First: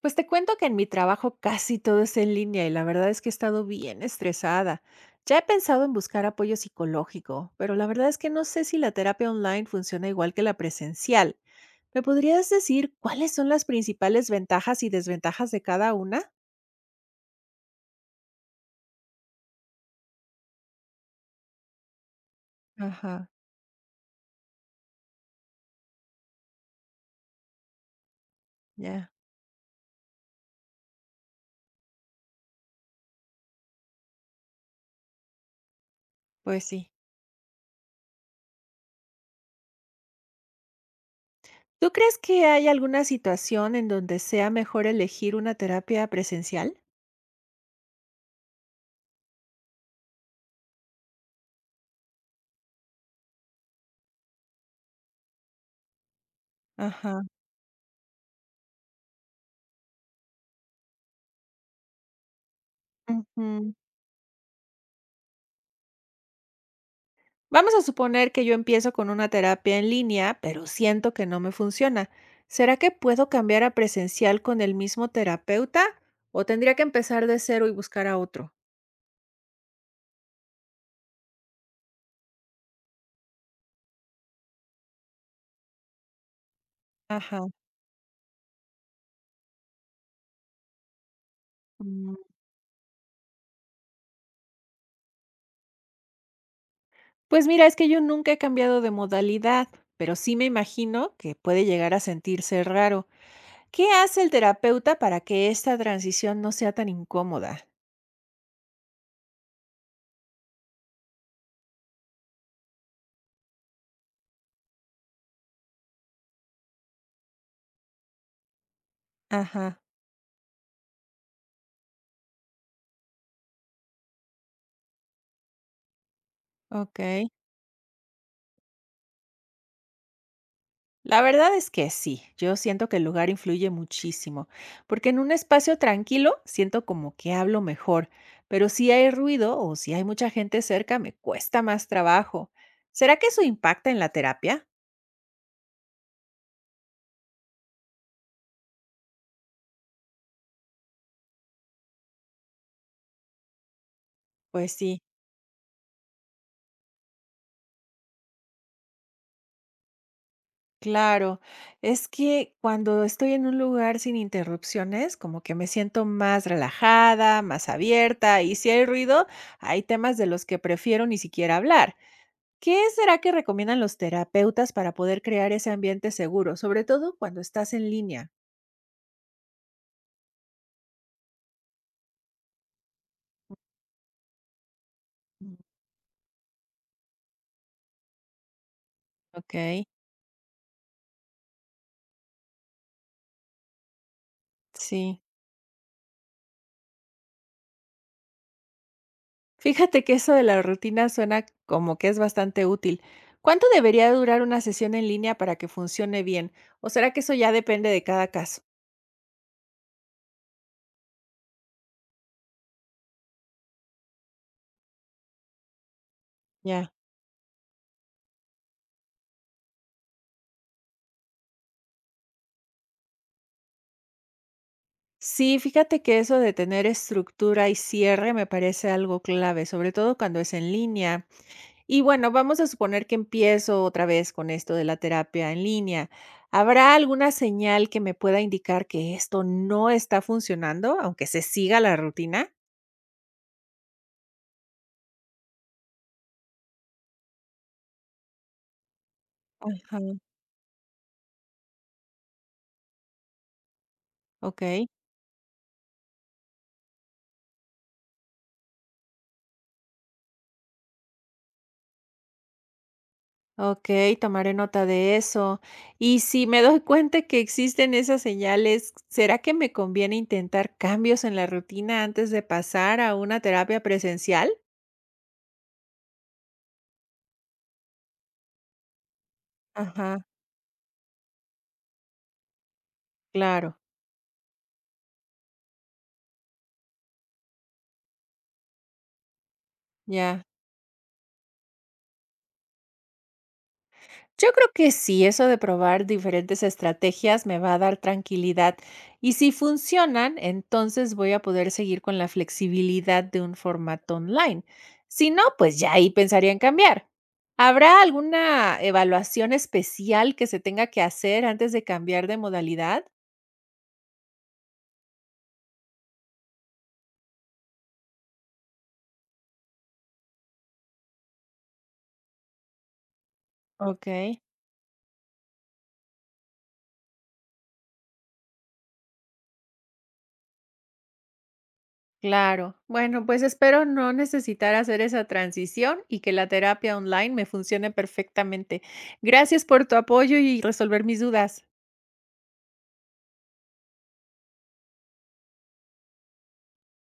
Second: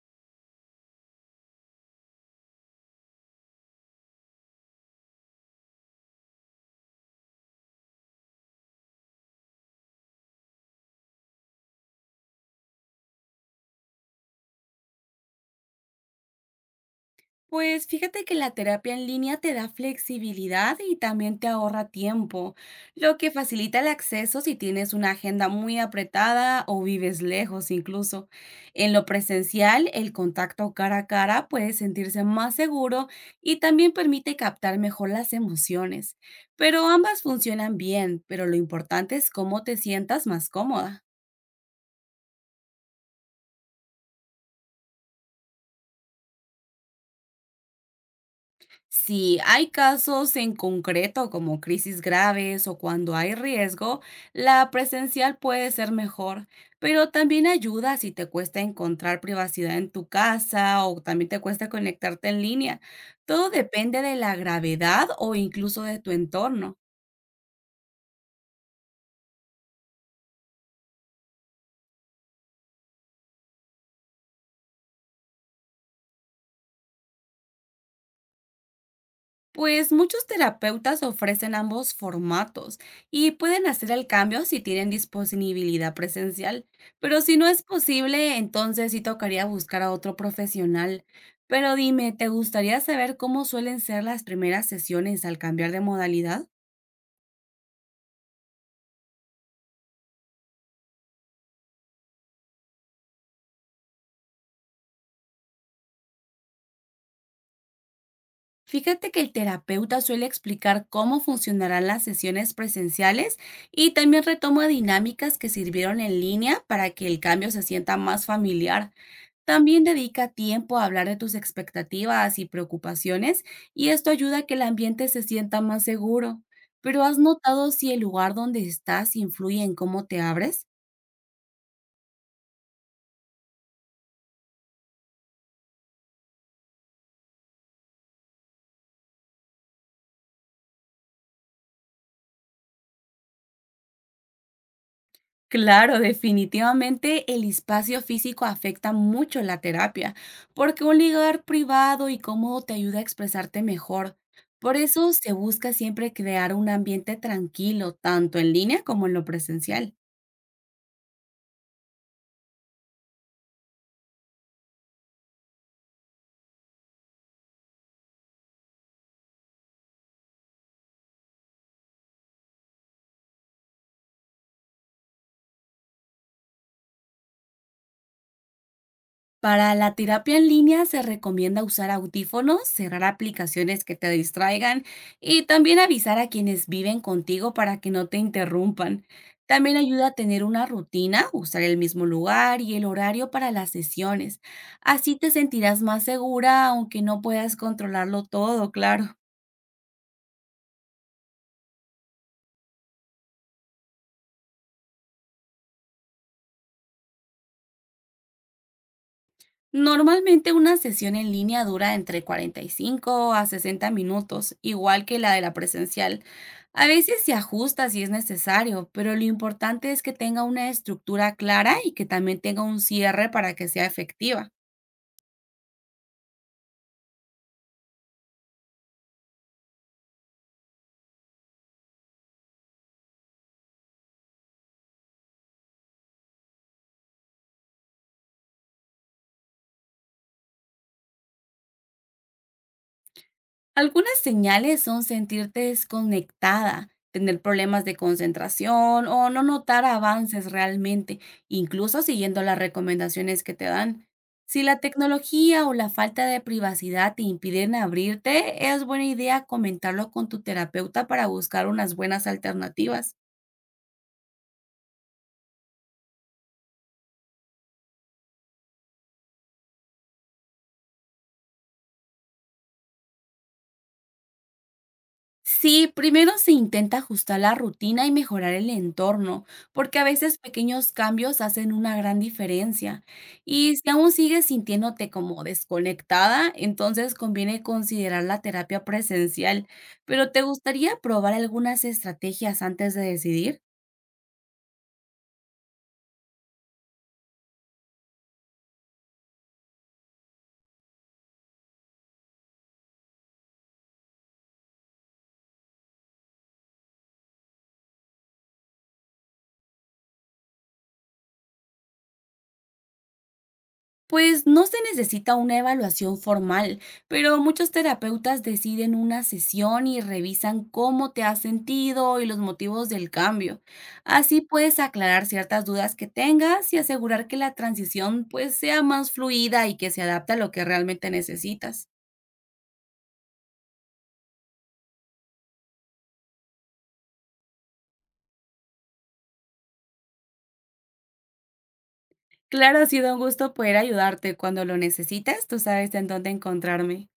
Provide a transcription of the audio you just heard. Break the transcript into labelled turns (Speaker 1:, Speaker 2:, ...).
Speaker 1: Pues te cuento que en mi trabajo casi todo es en línea y la verdad es que he estado bien estresada. Ya he pensado en buscar apoyo psicológico, pero la verdad es que no sé si la terapia online funciona igual que la presencial. ¿Me podrías decir cuáles son las principales ventajas y desventajas de cada una?
Speaker 2: Pues fíjate que la terapia en línea te da flexibilidad y también te ahorra tiempo, lo
Speaker 1: Ajá,
Speaker 2: que facilita el acceso si tienes una agenda muy apretada o vives lejos incluso. En lo
Speaker 1: ya,
Speaker 2: presencial, el contacto cara a cara puede sentirse más seguro y también permite captar mejor las emociones.
Speaker 1: pues
Speaker 2: Pero
Speaker 1: sí.
Speaker 2: ambas funcionan bien, pero lo importante es cómo te sientas más cómoda.
Speaker 1: ¿Tú crees que hay alguna situación en donde sea mejor elegir una terapia presencial?
Speaker 2: Si hay casos en concreto como crisis graves o cuando hay riesgo, la presencial puede ser mejor, pero
Speaker 1: Ajá.
Speaker 2: también ayuda si te cuesta encontrar privacidad en tu casa o también te cuesta conectarte en línea. Todo depende de la gravedad o incluso de tu entorno.
Speaker 1: Vamos a suponer que yo empiezo con una terapia en línea, pero siento que no me funciona. ¿Será que puedo cambiar a presencial con el mismo terapeuta o tendría que empezar de cero y buscar a otro?
Speaker 2: Pues muchos terapeutas ofrecen ambos formatos y pueden hacer el cambio si tienen disponibilidad presencial, pero si
Speaker 1: Ajá.
Speaker 2: no es posible, entonces sí tocaría buscar a otro profesional. Pero dime,
Speaker 1: Mm,
Speaker 2: ¿te gustaría saber cómo suelen ser las primeras sesiones al cambiar de modalidad?
Speaker 1: Pues mira, es que yo nunca he cambiado de modalidad, pero sí me imagino que puede llegar a sentirse raro. ¿Qué hace el terapeuta para que esta transición no sea tan incómoda?
Speaker 2: Fíjate que el terapeuta suele explicar cómo funcionarán las sesiones presenciales y también retoma dinámicas que sirvieron en línea para que el cambio se sienta más familiar.
Speaker 1: Ajá,
Speaker 2: También dedica tiempo a hablar de tus expectativas y preocupaciones y esto ayuda a que el ambiente se sienta más seguro.
Speaker 1: ok.
Speaker 2: Pero ¿has notado si el lugar donde estás influye en cómo te abres?
Speaker 1: La verdad es que sí, yo siento que el lugar influye muchísimo, porque en un espacio tranquilo siento como que hablo mejor, pero si hay ruido o si hay mucha gente cerca me cuesta más trabajo. ¿Será que eso impacta en la terapia?
Speaker 2: Claro, definitivamente el espacio físico afecta mucho la terapia, porque un lugar privado y cómodo te ayuda a expresarte mejor.
Speaker 1: Pues
Speaker 2: Por
Speaker 1: sí,
Speaker 2: eso se busca siempre crear un ambiente tranquilo, tanto en línea como en lo presencial.
Speaker 1: claro. Es que cuando estoy en un lugar sin interrupciones, como que me siento más relajada, más abierta, y si hay ruido, hay temas de los que prefiero ni siquiera hablar. ¿Qué será que recomiendan los terapeutas para poder crear ese ambiente seguro, sobre todo cuando estás en línea?
Speaker 2: Para la terapia en línea se recomienda usar audífonos, cerrar aplicaciones que te distraigan y
Speaker 1: Mm,
Speaker 2: también avisar a quienes viven contigo para que no te interrumpan. También
Speaker 1: Ok,
Speaker 2: ayuda a tener una rutina, usar el mismo lugar y el horario para las sesiones. Así
Speaker 1: sí.
Speaker 2: te sentirás más segura aunque no puedas controlarlo todo, claro.
Speaker 1: Fíjate que eso de la rutina suena como que es bastante útil. ¿Cuánto debería durar una sesión en línea para que funcione bien? ¿O será que eso ya depende de cada caso?
Speaker 2: Normalmente una sesión en línea dura entre 45 a 60 minutos, igual que la de la presencial. A
Speaker 1: Ya.
Speaker 2: veces se ajusta si es necesario, pero lo importante es que tenga una estructura clara y que también tenga un cierre para que sea efectiva.
Speaker 1: Sí, fíjate que eso de tener estructura y cierre me parece algo clave, sobre todo cuando es en línea. Y bueno, vamos a suponer que empiezo otra vez con esto de la terapia en línea. ¿Habrá alguna señal que me pueda indicar que esto no está funcionando, aunque se siga la rutina?
Speaker 2: Algunas señales son sentirte desconectada, tener problemas de concentración o no notar
Speaker 1: Ajá.
Speaker 2: avances realmente, incluso siguiendo las recomendaciones que te dan.
Speaker 1: Ok,
Speaker 2: Si la tecnología o la falta de privacidad te impiden abrirte, es buena idea comentarlo con tu terapeuta para buscar unas buenas alternativas.
Speaker 1: ok, tomaré nota de eso. Y si me doy cuenta que existen esas señales, ¿será que me conviene intentar cambios en la rutina antes de pasar a una terapia presencial?
Speaker 2: Sí, primero se intenta ajustar la rutina y mejorar el entorno, porque a
Speaker 1: Ajá,
Speaker 2: veces pequeños cambios hacen una gran diferencia.
Speaker 1: claro,
Speaker 2: Y si aún sigues sintiéndote como desconectada, entonces conviene considerar la terapia presencial. Pero ¿te
Speaker 1: ya.
Speaker 2: gustaría probar algunas estrategias antes de decidir?
Speaker 1: Yo creo que sí, eso de probar diferentes estrategias me va a dar tranquilidad y si funcionan, entonces voy a poder seguir con la flexibilidad de un formato online. Si no, pues ya ahí pensaría en cambiar. ¿Habrá alguna evaluación especial que se tenga que hacer antes de cambiar de modalidad?
Speaker 2: Pues no se necesita una evaluación formal, pero muchos terapeutas deciden una sesión y revisan cómo te has sentido y los motivos del cambio.
Speaker 1: Ok,
Speaker 2: Así puedes aclarar ciertas dudas que tengas y asegurar que la transición pues sea más fluida y que se adapte a lo que realmente necesitas.
Speaker 1: claro. Bueno, pues espero no necesitar hacer esa transición y que la terapia online me funcione perfectamente. Gracias por tu apoyo y resolver mis dudas.
Speaker 2: Claro, ha sido un gusto poder ayudarte. Cuando lo necesites, tú sabes en dónde encontrarme.